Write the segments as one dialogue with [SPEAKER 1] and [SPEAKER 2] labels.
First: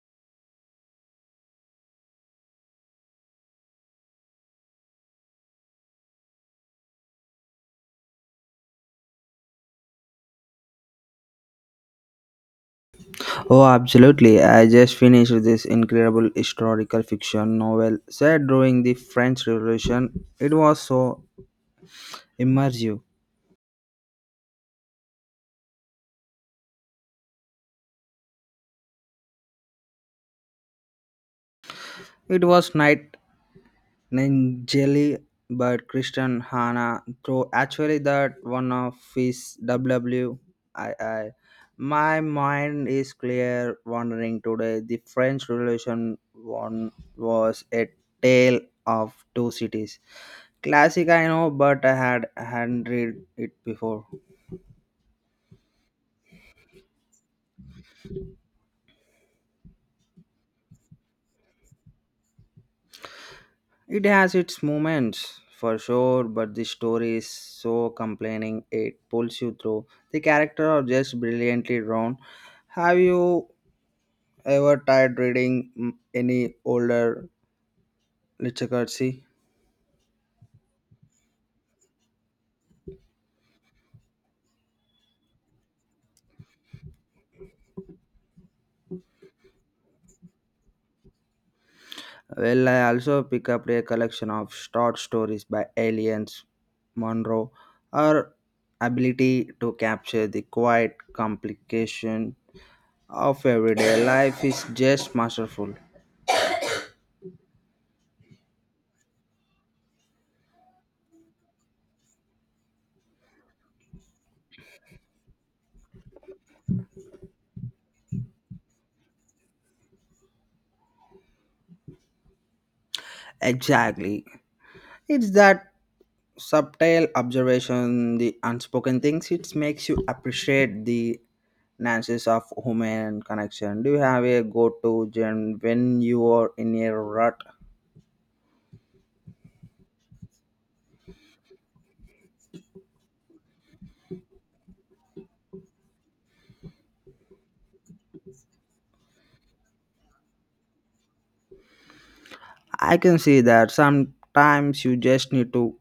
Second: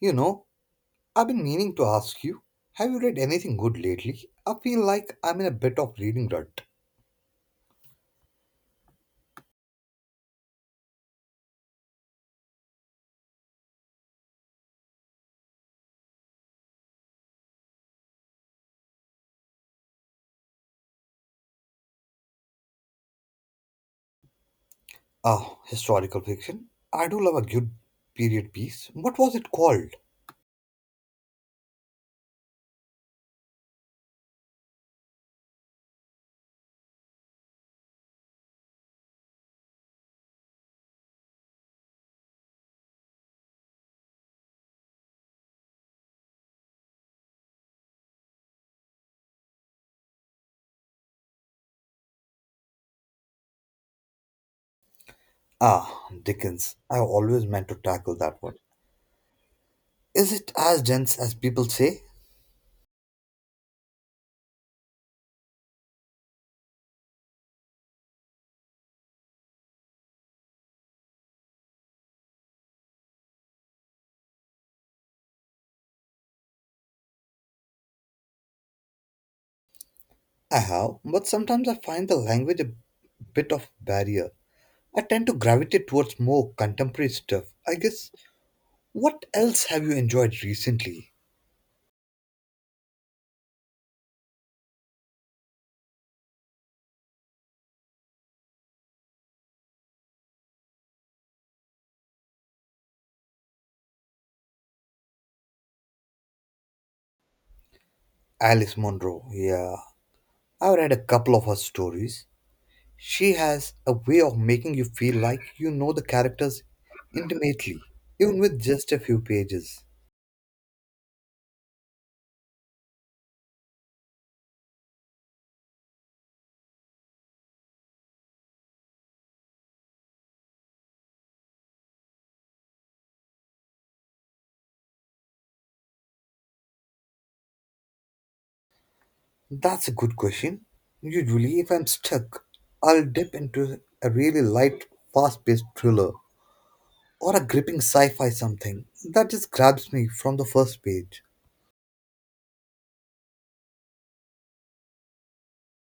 [SPEAKER 1] You know, I've been meaning to ask you, have you read anything good lately? I feel like I'm in a bit of reading rut.
[SPEAKER 2] Oh, absolutely. I just finished this incredible historical fiction novel set during the French Revolution. It was so immersive.
[SPEAKER 1] Ah, historical fiction. I do love a good period piece. What was it called?
[SPEAKER 2] It was night Jelly but Christian Hannah. Through actually that one of his W I. My mind is clear wandering today. The French Revolution one was a tale of two cities. Classic, I know, but I hadn't read it before.
[SPEAKER 1] Ah, Dickens. I always meant to tackle that one. Is it as dense as people say?
[SPEAKER 2] It has its moments for sure, but the story is so complaining it pulls you through. The characters are just brilliantly drawn. Have you ever tried reading any older literature? See,
[SPEAKER 1] I have, but sometimes I find the language a bit of barrier. I tend to gravitate towards more contemporary stuff. I guess. What else have you enjoyed recently?
[SPEAKER 2] well, I also pick up a collection of short stories by Aliens, Monroe, her ability to capture the quiet complication of everyday life is just masterful.
[SPEAKER 1] Alice Munro. Yeah, I've read a couple of her stories. She has a way of making you feel like you know the characters intimately, even with just a few pages.
[SPEAKER 2] Exactly. It's that subtle observation, the unspoken things, it makes you appreciate the nuances of human connection. Do you have a go to gen when you are in a rut?
[SPEAKER 1] That's a good question. Usually, if I'm stuck, I'll dip into a really light, fast paced thriller or a gripping sci fi something that just grabs me from the first page.
[SPEAKER 2] I can see that sometimes you just need to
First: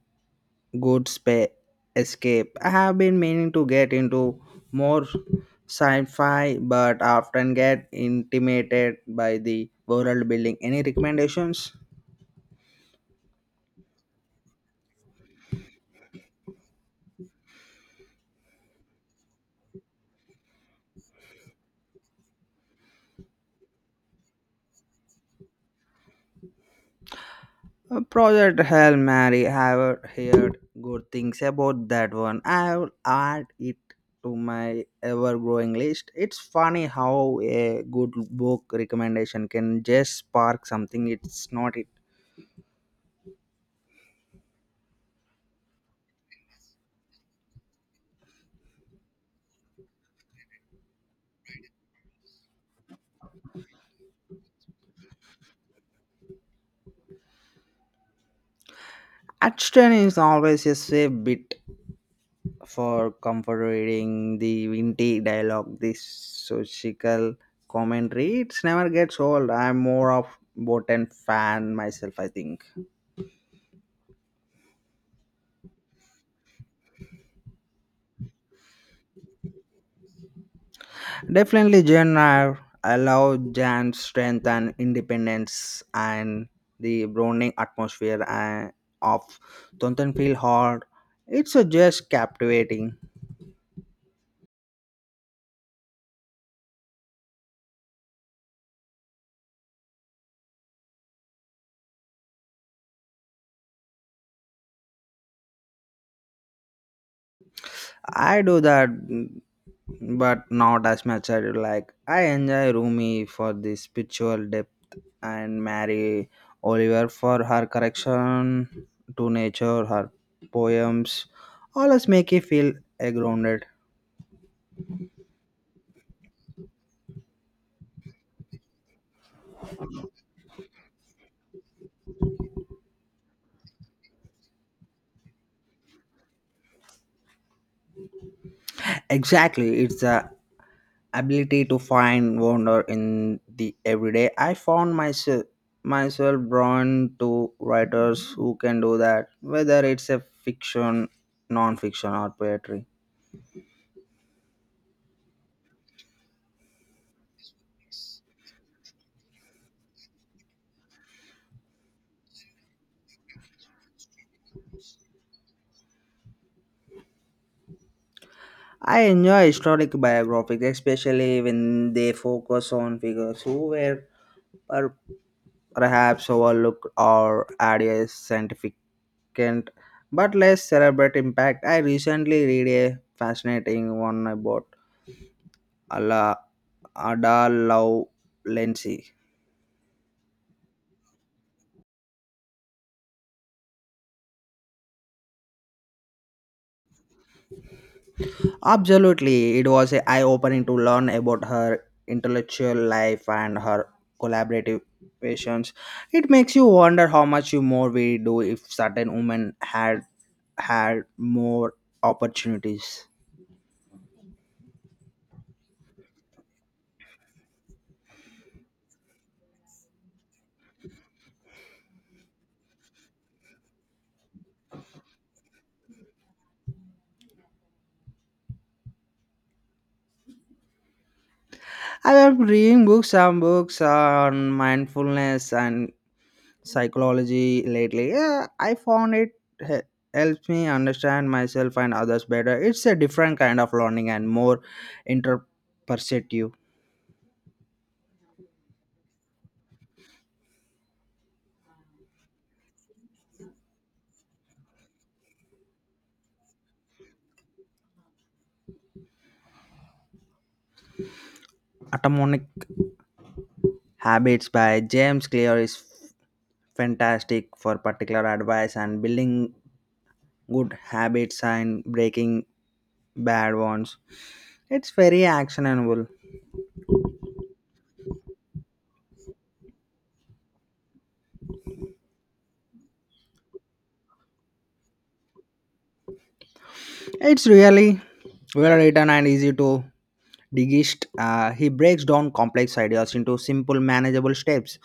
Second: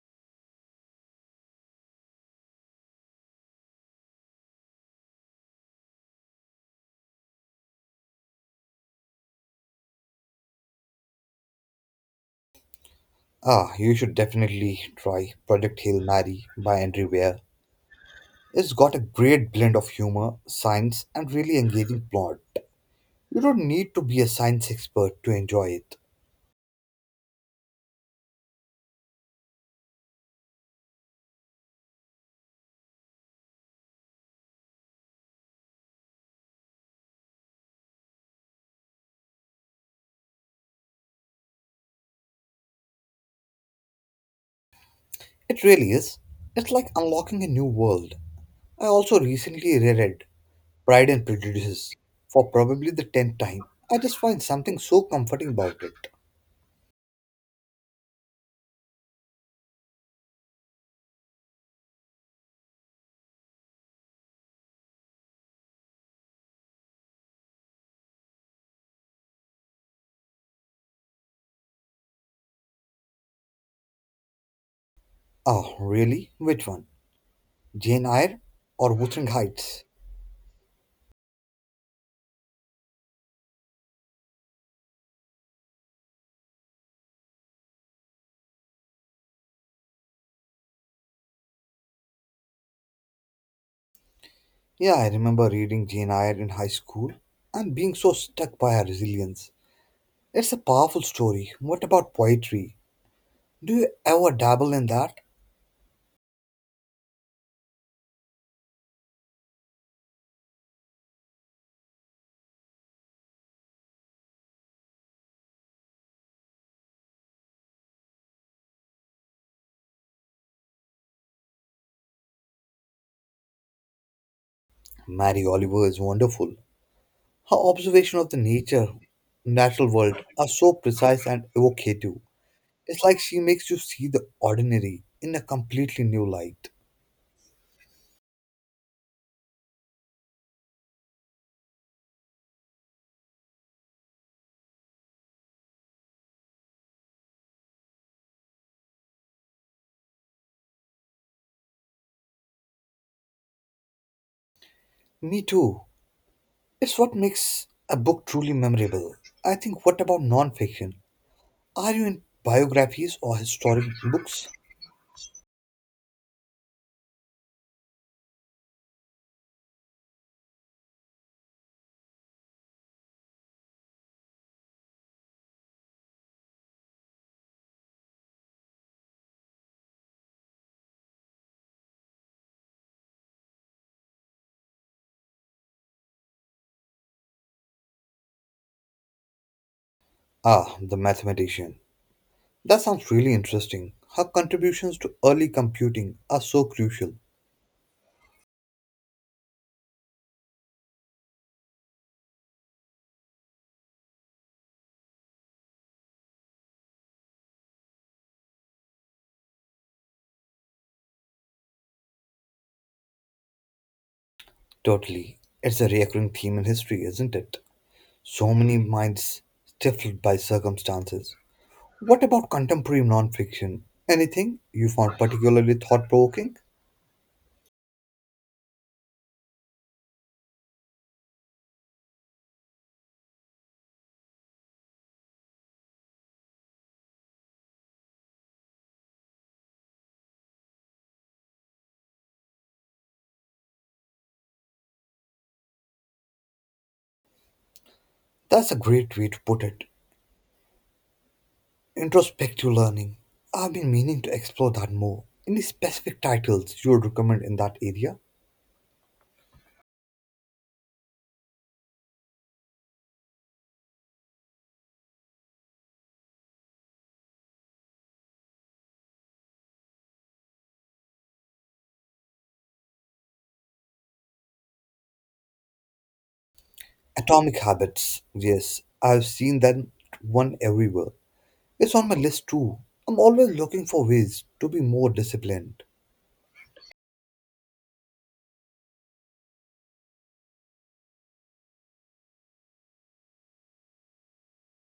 [SPEAKER 2] Good spa- escape. I have been meaning to get into more sci-fi, but often get intimidated by the world building. Any recommendations?
[SPEAKER 1] Ah, you should definitely try Project Hail Mary by Andrew Weir. It's got a great blend of humor, science, and really engaging plot. You don't need to be a science expert to enjoy it.
[SPEAKER 2] Project Hell Mary. I have heard good things about that one. I will add it to my ever-growing list. It's funny how a good book recommendation can just spark something. It's not it.
[SPEAKER 1] It really is. It's like unlocking a new world. I also recently reread Pride and Prejudice for probably the 10th time. I just find something so comforting about it.
[SPEAKER 2] Action is always a safe bit for comforting the witty dialogue, the social commentary. It's never gets old. I'm more of Botan fan myself, I think.
[SPEAKER 1] Oh, really? Which one? Jane Eyre or Wuthering Heights?
[SPEAKER 2] Definitely Jen. I love Jan's strength and independence and the browning atmosphere of Tonton Hall. It's just captivating.
[SPEAKER 1] Yeah, I remember reading Jane Eyre in high school and being so struck by her resilience. It's a powerful story. What about poetry? Do you ever dabble in that?
[SPEAKER 2] I do that but not as much I do like. I enjoy Rumi for the spiritual depth and Mary Oliver for her correction to nature, her poems always make you feel grounded.
[SPEAKER 1] Mary Oliver is wonderful. Her observation of the nature, natural world, are so precise and evocative. It's like she makes you see the ordinary in a completely new light.
[SPEAKER 2] Exactly, it's the ability to find wonder in the everyday. I found myself drawn to writers who can do that, whether it's a fiction, non-fiction, or poetry.
[SPEAKER 1] Me too. It's what makes a book truly memorable. I think, what about non-fiction? Are you in biographies or historic books?
[SPEAKER 2] I enjoy historic biographies, especially when they focus on figures who were per- perhaps overlooked or had a significant but less celebrate impact. I recently read a fascinating one about Ala Ada Love Lindsay.
[SPEAKER 1] Ah, the mathematician. That sounds really interesting. Her contributions to early computing are so crucial.
[SPEAKER 2] Absolutely, it was eye opening to learn about her intellectual life and her collaborative passions. It makes you wonder how much more we do if certain women had more opportunities.
[SPEAKER 1] Totally. It's a recurring theme in history, isn't it? So many minds stifled by circumstances. What about contemporary nonfiction? Anything you found particularly thought provoking?
[SPEAKER 2] I have reading books, some books on mindfulness and psychology lately. Yeah, I found it he- helps me understand myself and others better. It's a different kind of learning and more interperceptive,
[SPEAKER 1] That's a great way to put it. Introspective learning. I've been meaning to explore that more. Any specific titles you would recommend in that area?
[SPEAKER 2] atomic Habits by James Clear is fantastic for particular advice and building good habits and breaking bad ones. It's very actionable.
[SPEAKER 1] Atomic Habits. Yes, I've seen that one everywhere. It's on my list too. I'm always looking for ways to be more disciplined.
[SPEAKER 2] It's really well written and easy to digest. He breaks down complex ideas into simple, manageable steps.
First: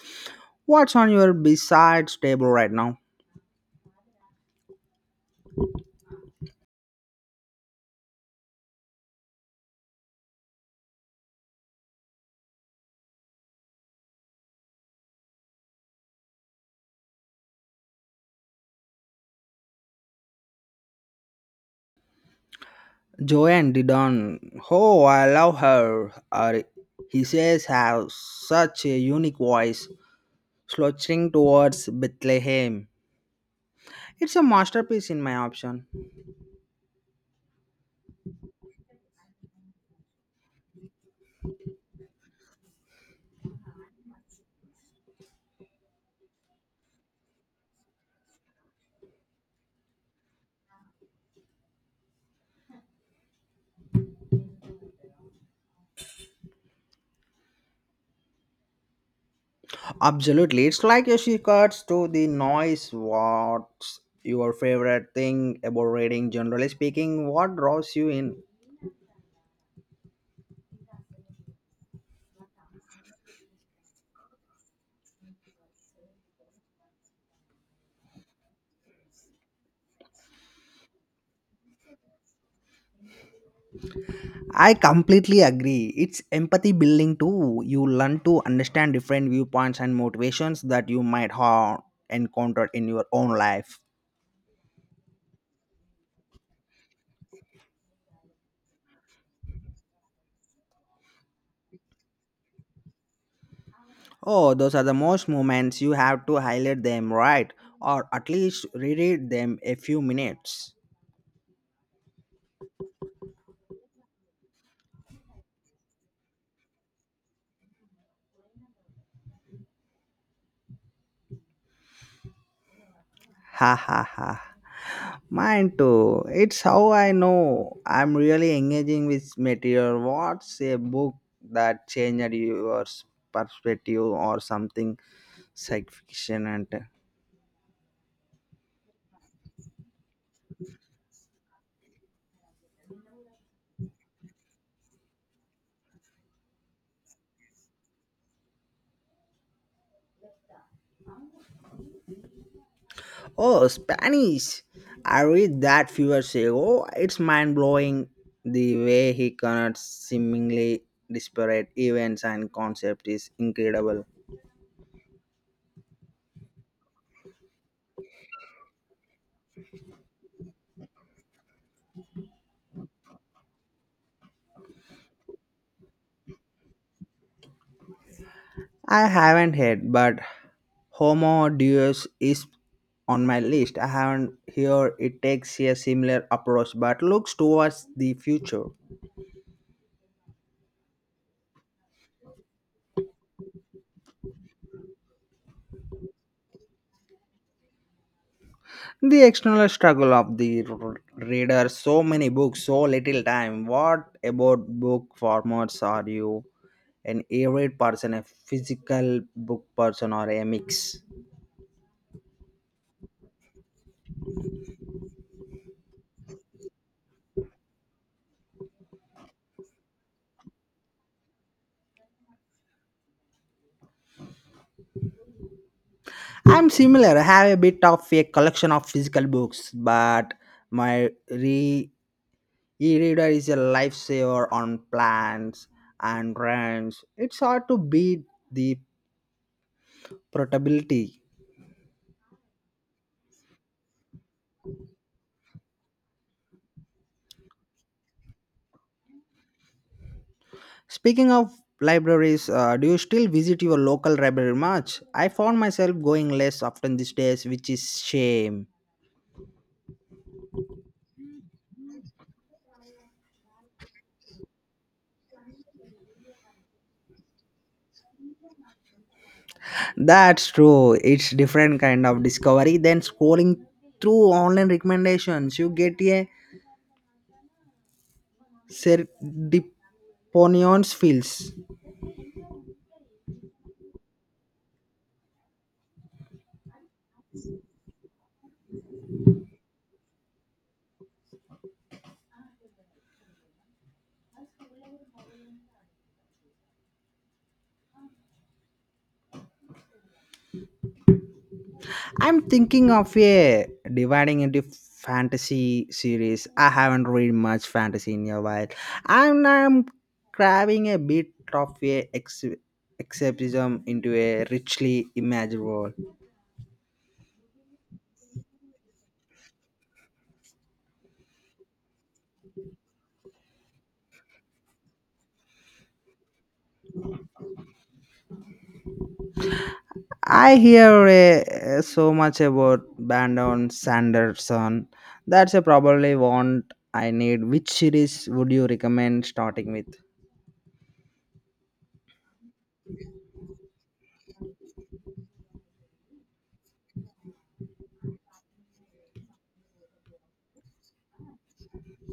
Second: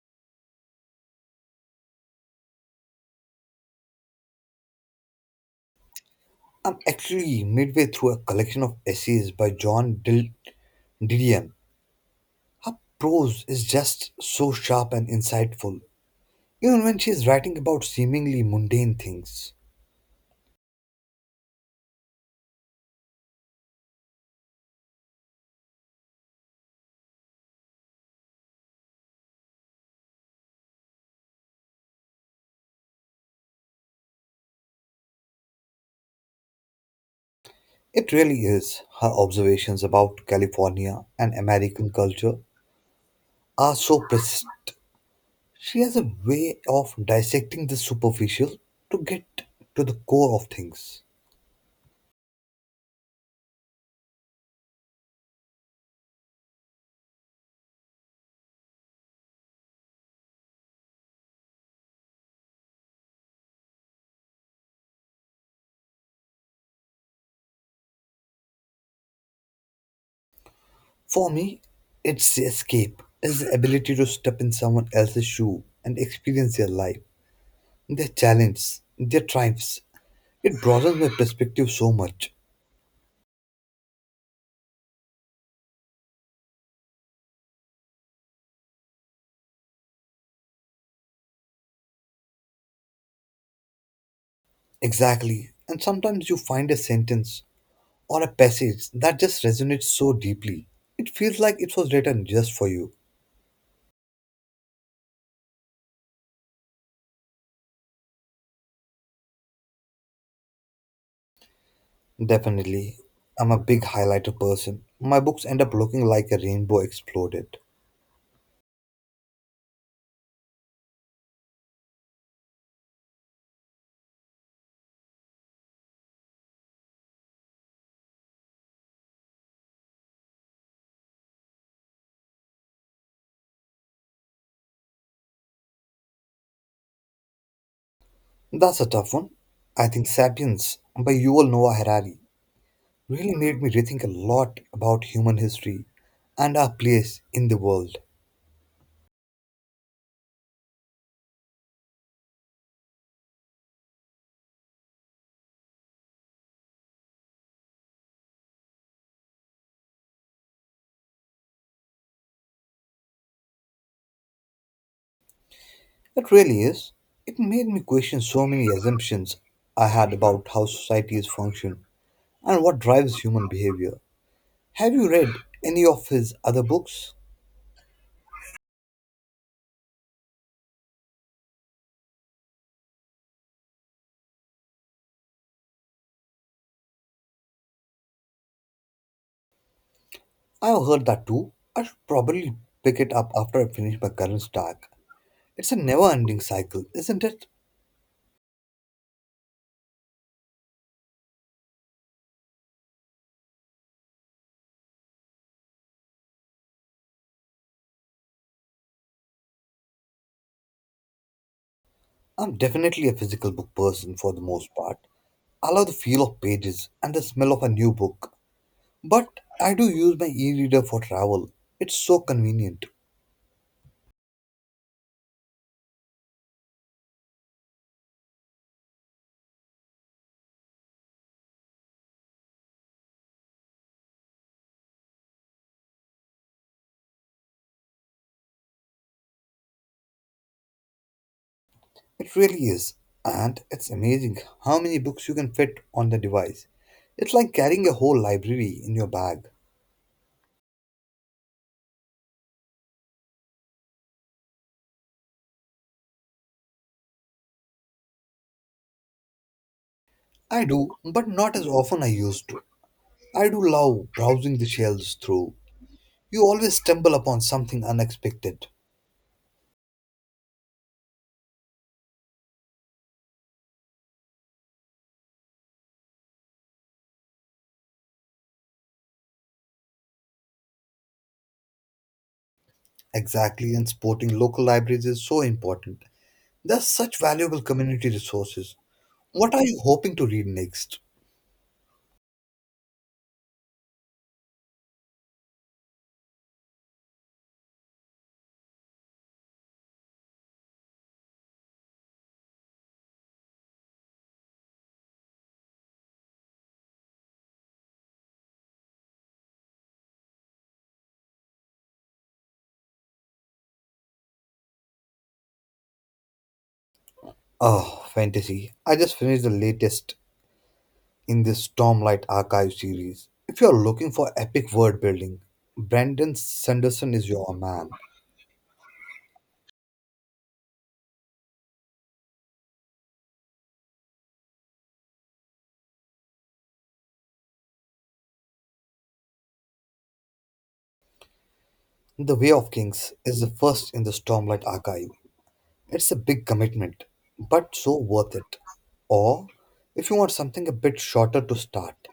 [SPEAKER 2] What's on your besides table right now?
[SPEAKER 1] I'm actually midway through a collection of essays by Didion. Her prose is just so sharp and insightful, even when she's writing about seemingly mundane things.
[SPEAKER 2] Joanne Didon, oh, I love her. He says, have such a unique voice. Slouching towards Bethlehem. It's a masterpiece in my option.
[SPEAKER 1] It really is. Her observations about California and American culture are so prescient. She has a way of dissecting the superficial to get to the core of things.
[SPEAKER 2] Absolutely. It's like a shortcut to the noise. What's your favorite thing about reading? Generally speaking, what draws you in?
[SPEAKER 1] For me, it's the escape, it's the ability to step in someone else's shoe and experience their life, their challenge, their triumphs. It broadens my perspective so much.
[SPEAKER 2] I completely agree. It's empathy building too. You learn to understand different viewpoints and motivations that you might have encountered in your own life.
[SPEAKER 1] Exactly. And sometimes you find a sentence or a passage that just resonates so deeply. It feels like it was written just for you.
[SPEAKER 2] Oh, those are the most moments you have to highlight them, right? Or at least reread them a few minutes.
[SPEAKER 1] Definitely. I'm a big highlighter person. My books end up looking like a rainbow exploded.
[SPEAKER 2] Ha ha ha. Mine too. It's how I know I'm really engaging with material. What's a book that changed your perspective or something science fiction and
[SPEAKER 1] That's a tough one. I think Sapiens by Yuval Noah Harari really made me rethink a lot about human history and our place in the world.
[SPEAKER 2] oh Spanish. I read that few years ago. It's mind blowing the way he connects seemingly disparate events and concepts is incredible.
[SPEAKER 1] It really is. It made me question so many assumptions I had about how societies function and what drives human behavior. Have you read any of his other books?
[SPEAKER 2] I haven't heard, but Homo Deus is on my list. I haven't heard it takes a similar approach, but looks towards the future.
[SPEAKER 1] I have heard that too. I should probably pick it up after I finish my current stack. It's a never ending cycle, isn't it?
[SPEAKER 2] The external struggle of the reader, so many books, so little time. What about book formats? Are you an e-read person, a physical book person, or a mix?
[SPEAKER 1] I'm definitely a physical book person for the most part. I love the feel of pages and the smell of a new book. But I do use my e reader for travel. It's so convenient.
[SPEAKER 2] I'm similar. I have a bit of a collection of physical books, but my re E-reader is a lifesaver on plans and runs. It's hard to beat the portability.
[SPEAKER 1] It really is. And it's amazing how many books you can fit on the device. It's like carrying a whole library in your bag.
[SPEAKER 2] Speaking of libraries, do you still visit your local library much? I found myself going less often these days, which is shame.
[SPEAKER 1] I do, but not as often I used to. I do love browsing the shelves through. You always stumble upon something unexpected.
[SPEAKER 2] That's true. It's different kind of discovery than scrolling through online recommendations. You get a serendiponions feels.
[SPEAKER 1] Exactly, and supporting local libraries is so important. They're such valuable community resources. What are you hoping to read next?
[SPEAKER 2] I'm thinking of a dividing into fantasy series. I haven't read much fantasy in a while. I'm craving a bit of a escapism into a richly imagined world.
[SPEAKER 1] Oh, fantasy. I just finished the latest in this Stormlight Archive series. If you're looking for epic world building, Brandon Sanderson is your man.
[SPEAKER 2] I hear so much about Brandon Sanderson. That's a probably one I need. Which series would you recommend starting with?
[SPEAKER 1] The Way of Kings is the first in the Stormlight Archive. It's a big commitment, but so worth it. Or, if you want something a bit shorter to start,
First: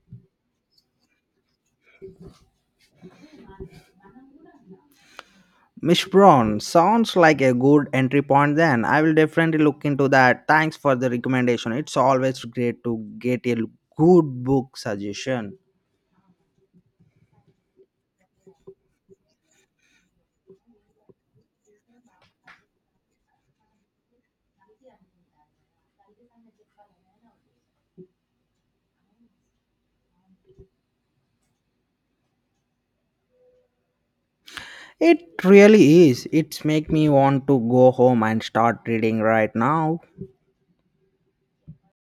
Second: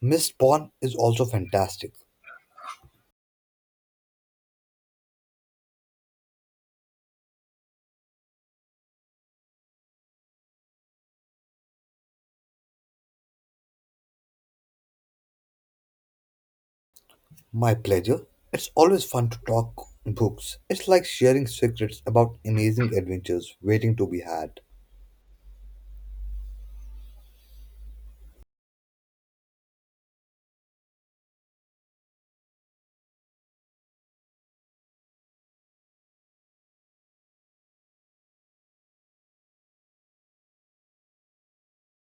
[SPEAKER 1] Mist Pawn is also fantastic.
[SPEAKER 2] Miss Brown sounds like a good entry point then. I will definitely look into that. Thanks for the recommendation. It's always great to get a good book suggestion.
[SPEAKER 1] My pleasure. It's always fun to talk books. It's like sharing secrets about amazing adventures waiting to be had.
[SPEAKER 2] It really is. It's make me want to go home and start reading right now.